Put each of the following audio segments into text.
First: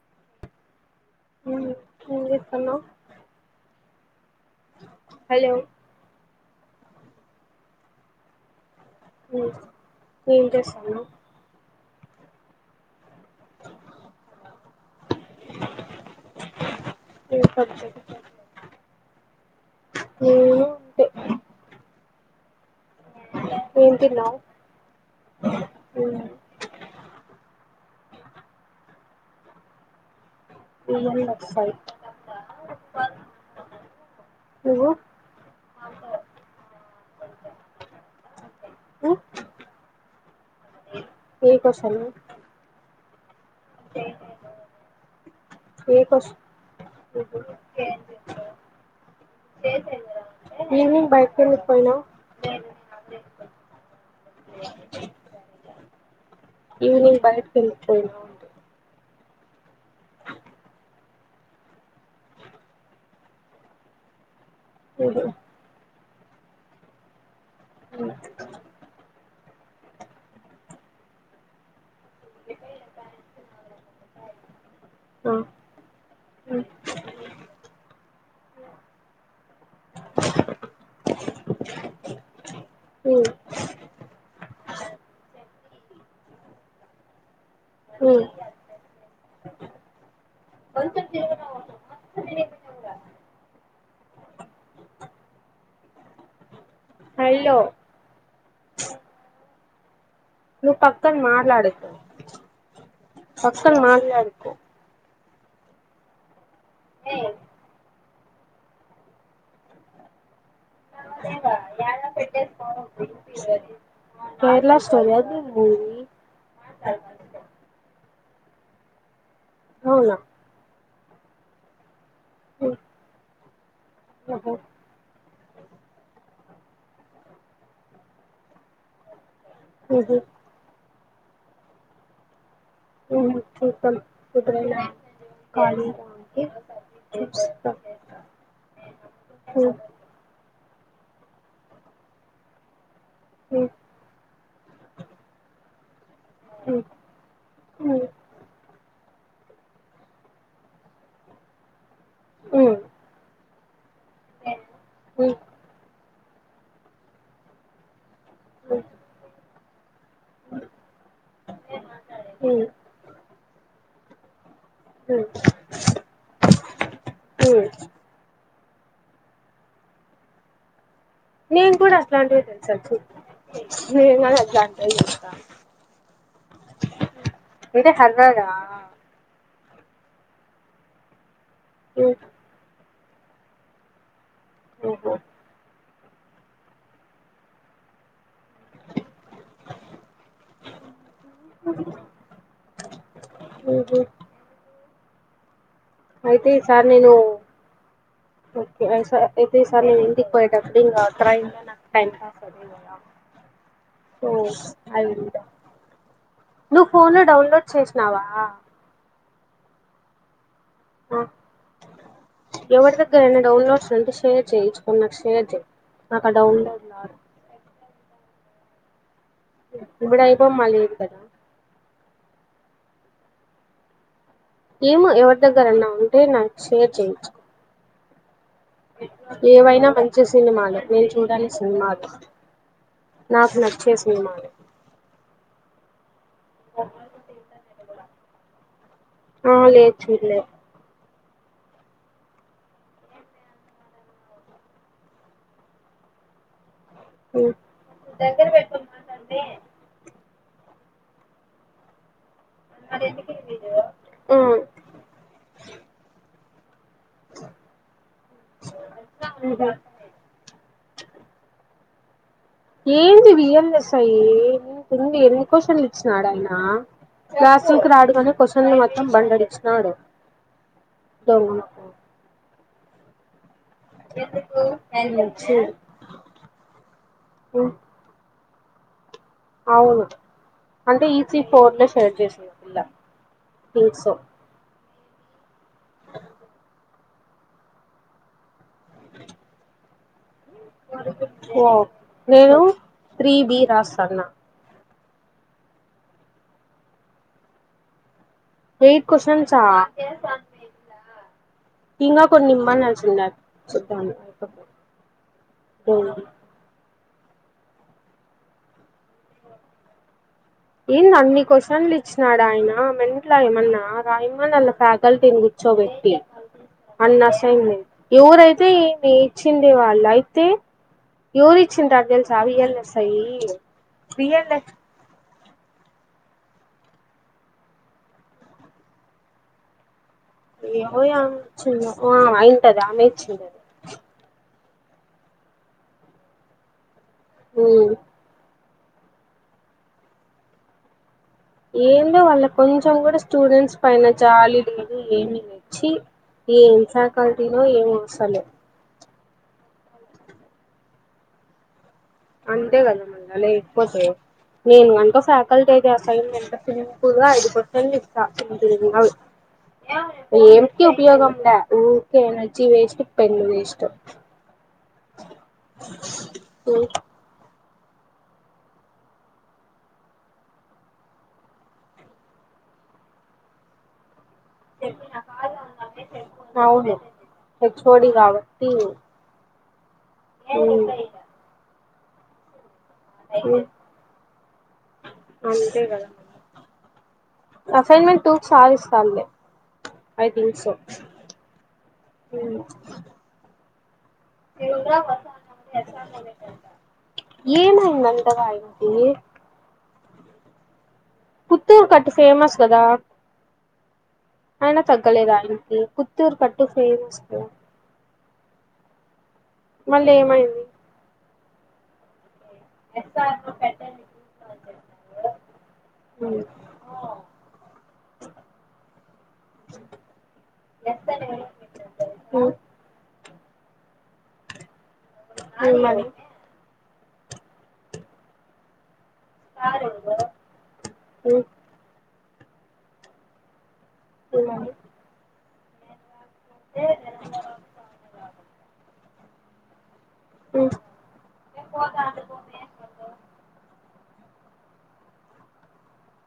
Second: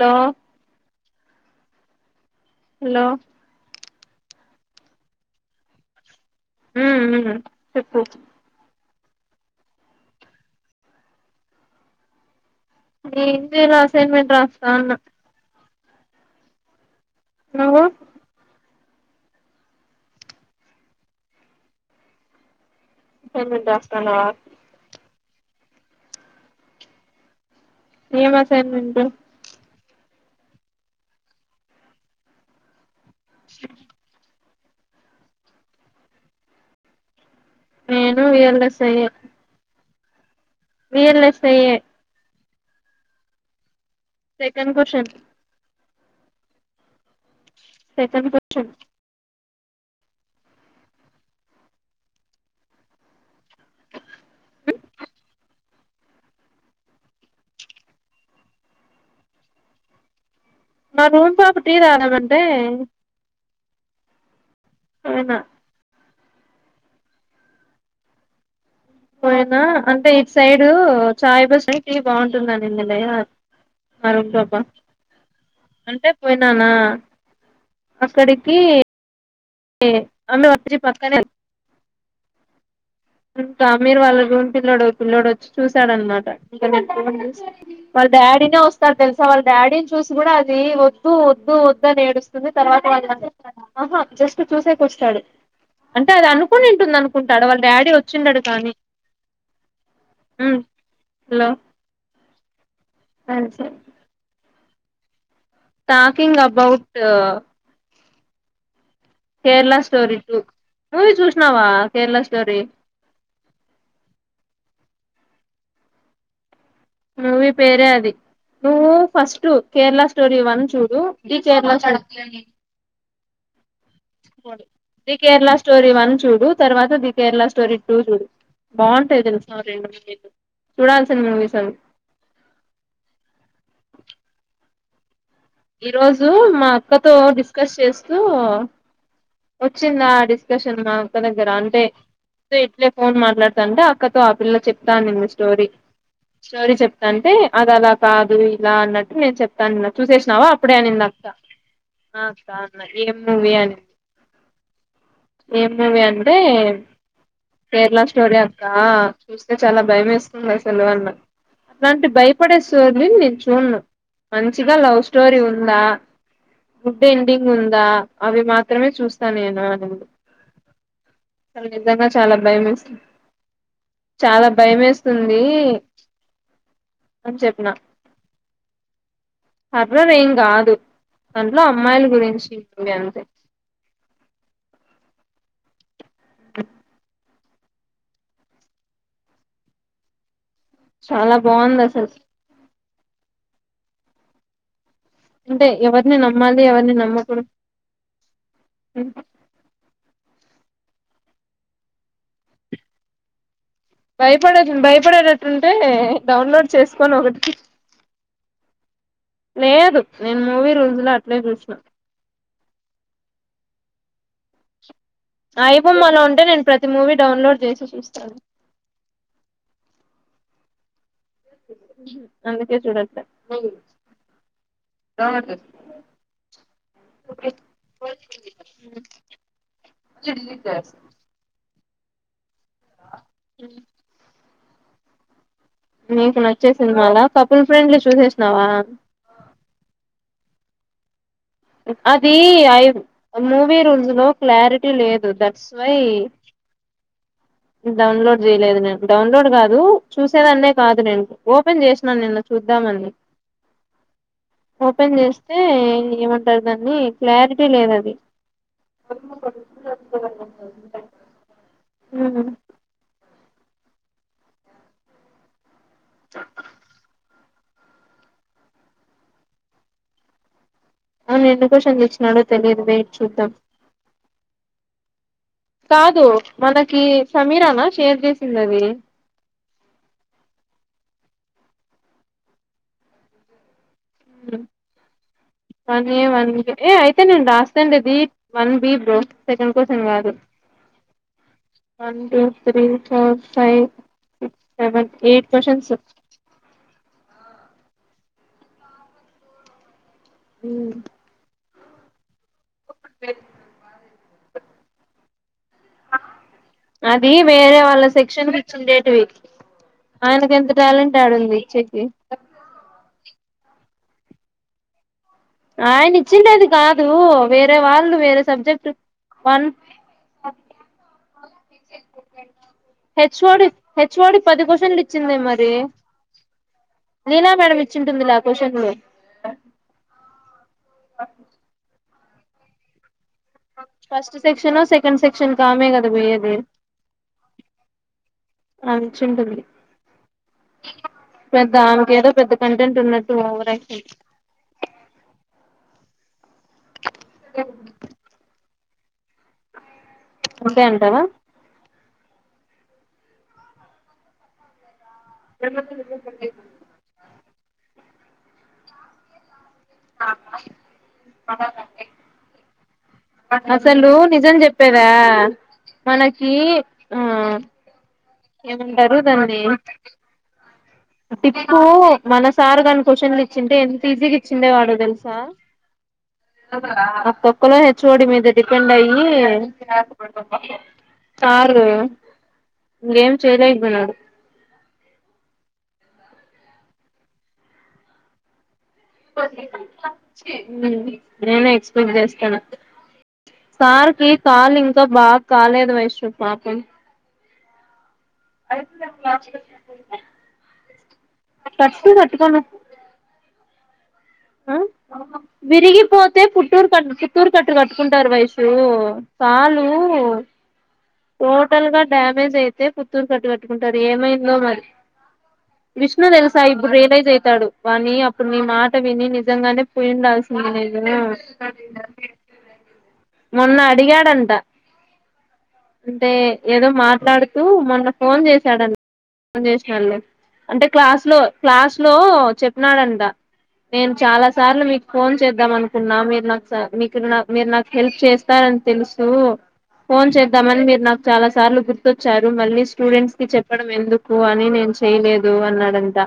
లో [unintelligible] hello hello ఉ ఉ చెప్పు ఉమ్ ఎంచేస్తున్నావ్ నేను ఏంచేయాలే అసైన్మెంట్ రాస్త ఉన్న నింత చేపించాను నేను పె అసైన్మెంట్ రాస్తున్నావా ఉ అ ఏం అసైన్మెంట్ పిఎన్ వెబ్సైట్ నువ్వు నేను వీరేంద్ర సయ్యద్ ఉమ్ ఏ క్వశ్చను సెకండ్ క్వశ్చన్ ఏ క్వశ్చన్ సెకండ్ కొచన్ ఈవినింగ్ బైటికి ఎందుకు పోయినవు [unintelligible] ఈవినింగ్ బయటికి ఎందుకు పోయినావ్ మా రూమ్ పాపా టీ తాగుదాం అంటే ఏదో అ [inaudible] పోయినా అంటే ఇట్సైడు చాయ్ బస్ అని టీ బాగుంటుందని ఇన్నలయ [unintelligible] మరో పాపా అంటే ఉమ్ పోయినానా అక్కడికి ఏ ఆమె వచ్చి పక్కనే ఇంకా మీరు వాళ్ళ పిల్లోడు పిల్లోడు చూస్ సడన్నమాట వాళ్ళ ఉమ్ డాడీనే వస్తారు తెలుసా వాళ్ళ డాడీని చూసి కూడా అది వద్దు వద్దు వద్దు అని ఏడుస్తుంది తర్వాత వాళ్ళని ఆహా జస్ట్ చూసేకి ఒస్తాడు అంటే అది అను ఉంటు అనుకుంటా హలో వాళ్ళ డాడీ వాచ్ కానీ ఉమ్ నువ్వు పక్కన హలో మాట్లాడొద్దు పక్కన మాట్లాడకు talking govt Kerala story two movie చూసినావా కేరళ స్టోరీ కేరళాస్ సని మూవీ మూవీ పేరే అది ఉహూ్ ఫస్ట్టు కేరళ అవునా స్టోరీ వన్ చూడు ఊ ది కేరళ స్టోరీ [unintelligible] ఆహా చూడాలి ది కేరళ స్టోరీ వన్ చూడు తర్వాత ది కేరళ స్టోరీ టూ చూడు బావుంటయి తెలుసా సేదు ఉహు [unintelligible] చూడాలసిన మూవీస్ అవి ఉహు చూద్దాం ఎప్పుడైనా ఈ ఖాళీగా రోజు ఉంటే మా అక్కతో చూస్తా డిస్కస్ చేస్తూ ఉ వచ్చింది ఆ డిస్కషన్ మాక్క దగ్గర అంటే ఇట్లే ఫోన్ ఉ మాట్లాడతాంటే అక్కతో పిల్ల చెప్తానింది స్టోరీ ఉ స్టోరీ ఉ చెప్తా అంటే అది అలా ఉ కాదు ఇలా అన్నట్టు నేను చెపుతాన్న చూసేసి ఆవ్ అప్పుడే అనింది అక్క అ అక్కాన్న ఉ ఏం మూవీ అనింది ఏం మూవీ అనింది అంటే కేరళ స్టో స్టోరీ అక్క చూస్తు చాలా భయమేస్ భయమేస్తుంది అసలు అన్న అట్లాంటి ఉ భయపడే ఉ స్టోరీ చూడను మంచిగా స్టోరీ ఉందా గుడ్ ఎండింగ్ ఉ ఉందా అవి మాత్ సగమే చూస్తా నేను అనే ముందు నేను కూడా అట్లాంటివి తెలుసా చూసేది నేను చాలా భయం అట్లాంటివే చూస్తా వేస్తుంది అని చెప్పిన అంటే హారరా హార్రర్ ఎం కాదు దాంట్లో అమ్మాయిల గురించి ఉంది అంతే ఓహో చాలా బాగుంది అసలకి ఉహుం అంటే ఎవరిని అయితే ఈ నమ్మాలి సార్ ఎవరిని నేను నమ్మకూడదు ఒకే అయిసె అయితే ఈ సార్ నను ఇంటికి పోయిటప్ అదే ఇంగ ఆ ట్రైన్ల నాకు టైమ్ పాస్ అయితది కదా సో భయపడకు ఐ విల్ డౌ- భయపడేటట్టుంటే డౌన్లోడ్ నువ్వు చేసుకొని ఫోన్లో ఒకటికి డౌన్లోడ్ చేసినావా ఆ లేదు నేను మూవి రూల్స్లోఅప్పుడే చూసిన ఎవడి దగ్గరైన డౌన్లలోడ్స్ ఉంటే షేర్ చేయి నాకు షేర్ చేయి ఐబొమ్మలో నాకు ఆ ఉంటే నేను డౌన్లోడ్ ప్రతి రాదు మూవీ డౌన్లోడ్ చేసి చూస్తాను ఇప్పుడ ఐబొమ్మ లేదు కదా అందుకే చూడట్లే ఏమో ఎవరి దగ్గరన్నా ఉంటే నాకు షేర్ చేయించు పో [unintelligible] ఏవైనా మంచి సినిమాలు నేను చూడాలి సినిమాలు నాకు నచ్చే సినిమాలు నీకు నచ్చే సినిమాల కపుల్ ఫ్రెండ్లీ చూశేష్ [unintelligible] ఆ లేేదు చూలే అదీ, ఐ మూవీ రూల్స్ లో క్లారిటీ లేదు, దట్స్ వై మ్మ్ డౌన్లోడ్ చేయలేదు, నేను డౌన్లోడ్ కాదు. చూసేదాన్నే కాదు నేను, ఓపెన్ చేసిన నిన్న. చూద్దామంది, మ్మ్ ఓపెన్ చేస్తే ఏమన్ తేలుద్దాం. నీ క్లారిటీ లేదు అది. మ్మ్ ఉమ్ హు. ఏంటిది? ఎందస్సల్? ఎన్ని ఎన్ని క్యూషన్లు స్టార్టఅయిందా? క్లాస్రూంకి రాడు గని, క్వశ్చన్లు మొత్తం బండెడిచ్చినాడు. అవును ఎన్ని క్యూషన్లు ఇచ్చినాడో? తెలీదు, వెయిట్ చూద్దాం. మొఖం కాదు, మనకి సమీరానా షేర్ చేస్ తిన్నది. అవును, అంటే ఈసీ [unintelligible] షేర్ చేస్తదాపిల్ల. ఉమ్ so one A, one B. A అయిపోయింది, రాస్తాంది B one bro, second question కాదు. ఓ, వన్ టూ నేను three three four B five రాస్తాన్నా. Six seven, eight questions. Eight కోష్న్సా? ఉమ్ ఇంగా ఫ్ కొన్నిమ్మనాల్సింది అ [unintelligible] ఉమ్ అదీ, వేరే వాళ్ళ సెక్షన్కి ఇచ్చిండేటివి. ఆయనకు ఎంత ఏంది టాలెంట్ అన్ని ఆడుంది క్వశ్చన్లు ఇచ్చేకి ఇచ్చినాడాయన? మెంట్లా ఏమన్నా? [unintelligible] అల్ల ఫ్యాకల్ ఆయన ఇచ్చిండేది కాదు వేరే వాళ్ళు వేరే ఎవ్వురైతే సబ్జెక్ట్ ఏందీ, వన్ ఇచ్చింది వాళ్ళయితే? ఎవరు ఇచ్చుంటారు తెలుసా, V L S I? HOD V HOD L పది ఎస్ క్వశ్చన్లు ఇచ్చింది లీలా మేడం ఇచ్చింటుందిలే, ఆ క్యూస్షన్లు. ఏవో ఇగ, ఆమె ఏంఇచ్చిందో? ఆ, అయింటది, ఆమె ఇ ఇచ్చుంటది. ఫస్ట్ సెక్షన్, సెకండ్ సెక్షన్కామే కదా పోయేది. ఉమ్ ఆమె ఇచ్చింటున్ది. ఏంటో వాళ్ళకొంచెం కూడా ఉన్నట్టు ఓవర్ స్టూడెంట్స్ యాక్షన్ పైన జాలి లేదు, ఏమి లేదు చ్చి. ఈ ఏం ఫ్యాకల్టీ లో ఏం ఉం [unintelligible] ఉంటే ఉంటావా అంతే కదా మళా లేకపోతే నేను వంట ఫ్యాకల్టీ అయితే ఎం సింపుల్గా అయిపోంది కంత అవును ఏంకి ఉపయోగం లే ఊకే ఎనర్జీ వేస్ట్ పెన్ను వేస్ట్ అసలు నువ్ నిజం చెప్పు చెప్పేదా మనకి ఆ ఏవంతారు దానిని టిప్పు మన సార్ కాని క్వశ్చన్ లు ఇచ్చింటే ఎంత ఈజీగా వచ్చిండేవాడు తెలుసా అవును ఆ తొక్కలో హెచ్ హెచ్ఓడి ఒడి మీద కాబట్టి డిపెండ్ అయ్యి అ కార్ ఏం చెయలే ఇప్పటివరకు అసాన్మెంట్ టు సారి ఉ నేను ఎక్స్పెక్ట్ చేస్తాను సార్ కానీ ఇంకా బాగా కాలేదు వైష్ణవ్ పాపం ఏమైందంతగా ఆయనకి పుత్తూరు కట్టు ఫేమస్ కదా ఆ అయనా తగ్గలేదు ఆయనకి కుత్తూరు కట్టు ఫేమస్ కదా కుంటారు వయసు పాలు మళ్ళీ ఏమైంది టోటల్ గా డామ్ రిజ్ అయితే పుత్తూరు కట్టు కట్టుకుంటారు ఏమైందో మరి విష్ణు ఉమ్. తెలుసా ఇప్పుడు రియలైజ్ అవుతాడు వాని అప్పుడు నీ మాట విని నిజంగానే పోయి ఉండాల్సింది నేను నిజమే ఉమ్. మొన్న అడిగాడంట ఉమ్, మరి అంటే ఏదో మాట్లాడుతూ మొన్న ఫోన్ చేశారంట చేసళ్ళ అంటే క్లాస్ లో ఉమ్, క్లాస్ లో చెప్పినారంట నేను చాలా సార్లు మీకు ఫోన్ చేద్దాం అనుకున్నా మీ అచ్చ మీకు నా మీరు నాకు హెల్ప్ చేస్తార అని తెలుసు ఊ ఫోన్ చే ఉమ్, ఉమ్, ద్దామని మీరు నాకు చాలా సార్లు గుర్తొచ్చారు. మళ్ళీ స్టూడెంట్స్ కి చెప్పడం ఎందుకు అని నేను చెయలేదు అన్నాడంటా.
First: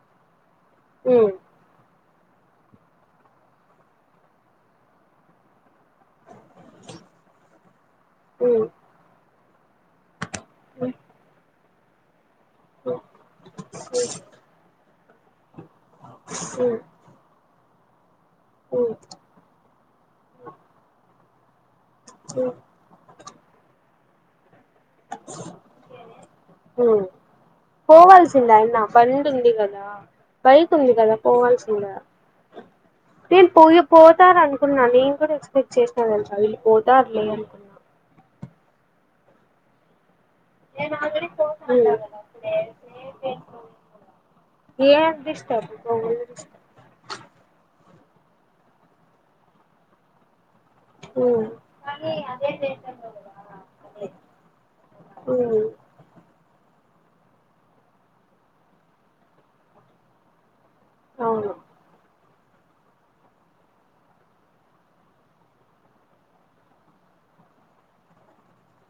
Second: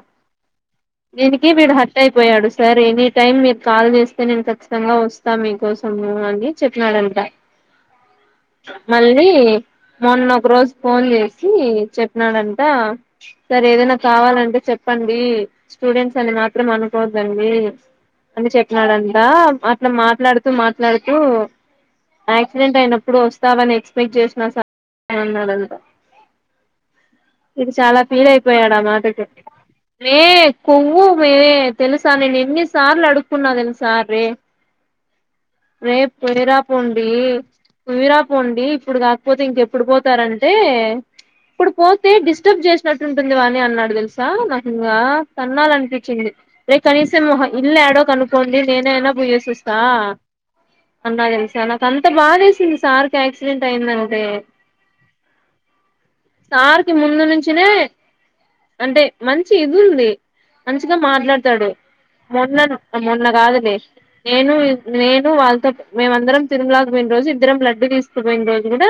ఉమ్, దీనికి వీడు హట్ అయిపోయాడు సార్ ఎనీ టైమ్ మీరు కాల్ చేస్తే నేను ఖచ్చితంగా వస్తా మీకోసము అని చెప్పినాడంట. ఉమ్, ఉమ్, మళ్ళీ మొన్న రోజు ఫోన్ చేసి న్నాడంట ఉమ్, సరే ఏదైనా కావాలంటే చెప్ప ప్పండి స్టూడెంట్స్ అని మాత్రం ఉమ్, అనుకోవద్దండి. అని చెప్పినాడంటా అ అట్లా మాట్లాడుతూ మాట్లాడుతూ ఉమ్, యాక్సిడెంట్ అయినప్పుడు వస్ ఎక్స్పెక్ట్ చేసిన స అన్నాడంటా ఉమ్. వీడు చాలా ఫీల్ పోవాల్సిందే అయిపోయాడు అయినా ఆ మాటకి బండి ఉంది కదా రే బైక్ ఉంది కొవ్వు కదా వెరే పోవాల్సిందా తెలుసా నేను ఎన్ని సార్లు అడుకున్నా నేను పోయి తెలుసా రే పోతారు అనుకున్నా నేను కూడా ఎక్స్పెక్ట్ రే చేసినా తెలుసా పోయిరా వీళ్ళు పోండి పోతారులే అనుకున్నా పోయిరా. ఇప్పుడు కాకపోతే ఇంకెప్పుడు పోతే అంటే ఇప్పుడు పోతే డిస్టర్బ్ చేసినట్టు ఉంటుంది వాని అన్నాడు ఉమ్. తెలుసా నాకింకా ఏదిస్తారు గోవులు తన్నాలనిపించింది రే కనీసం మొహ ఇల్లు ఏడో కనుకోండి నేనైనా పోయ్యేసి వస్తా. అన్నాగ తెలు ఉమ్ సార్ నాక అంత బాద వేసింది సార్ రెంట్ అయిందంటే ఉమ్ స ఆరికి ముందు నుంచనే అంటే మంచి ఇది ఉంది. మంచిగా అవును మాట్లాడతాడు. మొన్నను మొన్న కాదులే నేను నేను వాళ్ళతో మేమందరం తిరుమలా పోయిన రోజు ఇద్దరం లడ్డు తీసు శుగందజ కదా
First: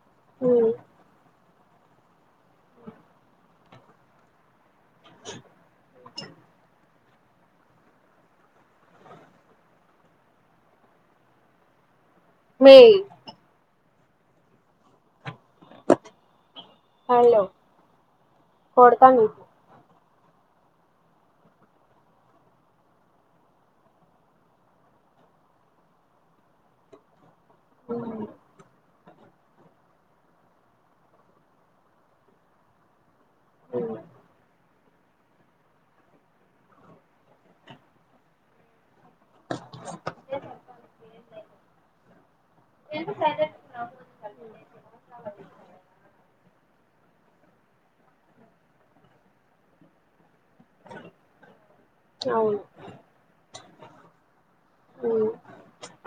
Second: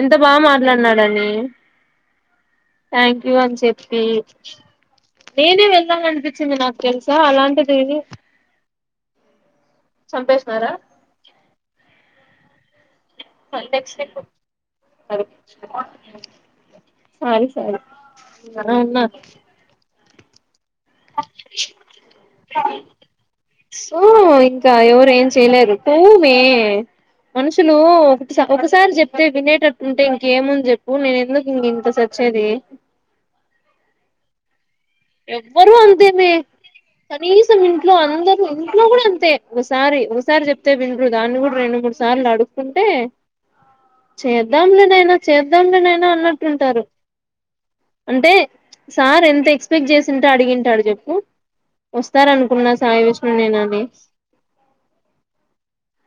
ఎంత బాగా ఉమ్ మాట్లాడినాడని థ్యాంక్ యూ అని చెప్పి నేనే వెల్లాలనిపించింది నాకు తెల్స అక్క అలాంటిది ఏది చంపేసినారా మే [unintelligible] సరే హలో సారి సారి నాన్నా కొడతా నీకు [unintelligible] సో ఇంకా ఎవరు ఏం చేయలేరు పోవే. మనుషులు ఉమ్ ఒకటి ఒకసారి చెప్ అయితే వినేటట్టుంటే ఇంకేముంది చెప్పు నేను ఎందుకు ఇంక ఇంత చచ్చేది. ఓ ఎవ్వరు అంతేమే కనీసం ఇంట్లో అందరూ ఇంట్లో కూడా అ తే ఒకసారి ఒకసారి చెప్తే విండ్రు దాన్ని కూడా రెండు మూడు సార్లు అడుగుకుంటే చేద్దాంలేనైనా చేద్దాంలేనైనా అన్నట్టుంటారు. అంటే సార్ ఎంత ఎక్స్ పెక్ట్ చేసిం అడిగింటాడు చెప్పు వస్తార అవును అనుకున్నా సాయి విష్ణు నేను మే ఉమ్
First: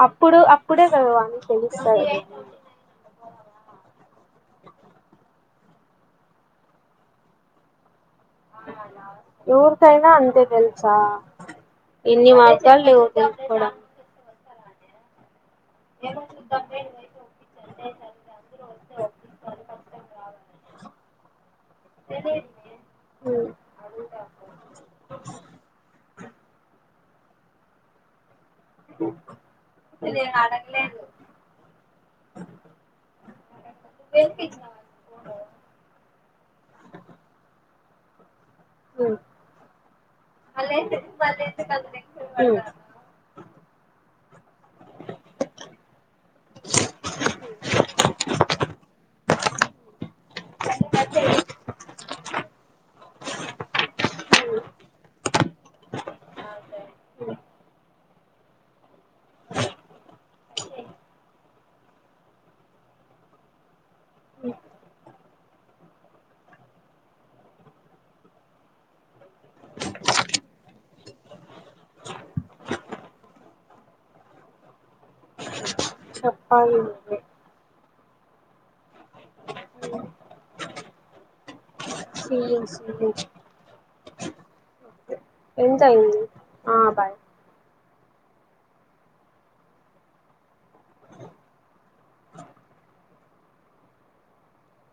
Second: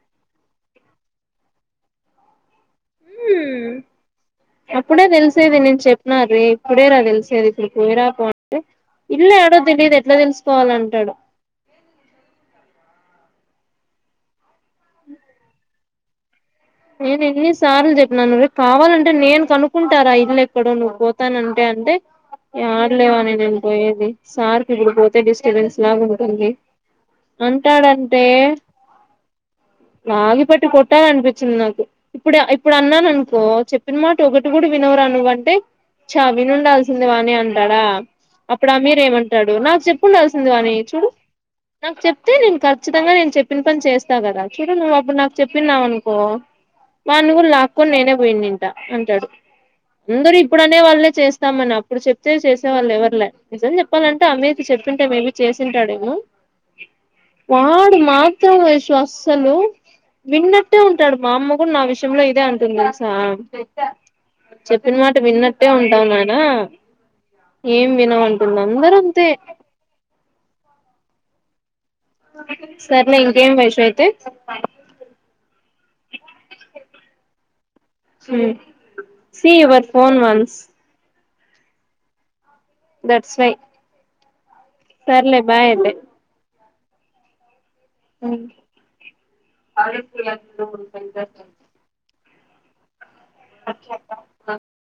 అప్పుడు అప్పుడే కద వానికి తెలుస్తాది అప్పుడే తెలిసేది నేను చెప్పిన రే ఇప్పుడే రా తెలిసేది ఇప్పుడు పోయిరా పో ఇల్లు ఏడో తెలియదు ఎవర్కైనా ఎట్లా అంతే తెల్సా తెలుసుకోవాలంటాడు ఇన్నిమాయిత లేవు డా ఏ నేను ఎన్ని సార్లు చెప్పినాను రేపు కావాలంటే నేను కనుకుంటారా ఇల్లు ఎక్కడో నువ్వు పోతానంటే అంటే ఆడలేవా అని ఉమ్ నేను పోయేది సార్కి ఇప్పుడు పోతే డిస్టబెన్స్ లాగా ఉంటుంది. అంటాడంటే ఇద లాగి పట్టి నాటకలేదు కొట్టాలనిపించింది నాకు ఇప్పుడు ఇప్పుడు అన్నాను అనుకో చెప్పిన మాట ఒకటి కూడా వినవు రా నువ్వ అంటే చ వినుండాల్సింది వాని అంటా అ అప్పుడు అమీర్ ఉమ్ ఏమంటాడు నాకు చెప్పి ఉండాల్సింది వాణి చూడు నాకు చెప్తే ఉమ్ నేను ఖచ్చితంగా నేను చెప్పిన పని చేస్ ఇస్త కదా చూడు నువ్వు అప్పుడు నాకు చెప్పినావు అను కో వాన్ని కుడ్ లాక్ క్కొని నేనే పోయిందింట అంటాడు అందరీ ఇప్పుడు అనే వాళ్ళే చేస్తామని అప్పుడు చెప్తే చేసే వాళ్ళు ఎవరిలే నిజం చెప్పాలంటే అమె చెప్పింటే మే బి చేసింటాడేమో వాడు మా త్త వయసు అసలు విన్న అట్టే ఉంటాడు మా అమ్మ కూడా నా విషయంలో ఇదే అంటుంది తెలుసా చెప్పిన మాట విన్నట్టే ఉంటాం నాయనా ఏం వినవు అంటుంది అందరూ అంతే సర్లే ఇంకేం వైషు అయితే చెప్పాలి నువ్వే see your phone once seeing క్షమించు దట్స్ వై సర్లే బాయ్ అండి అయింది ఆ బాయ్ హా అ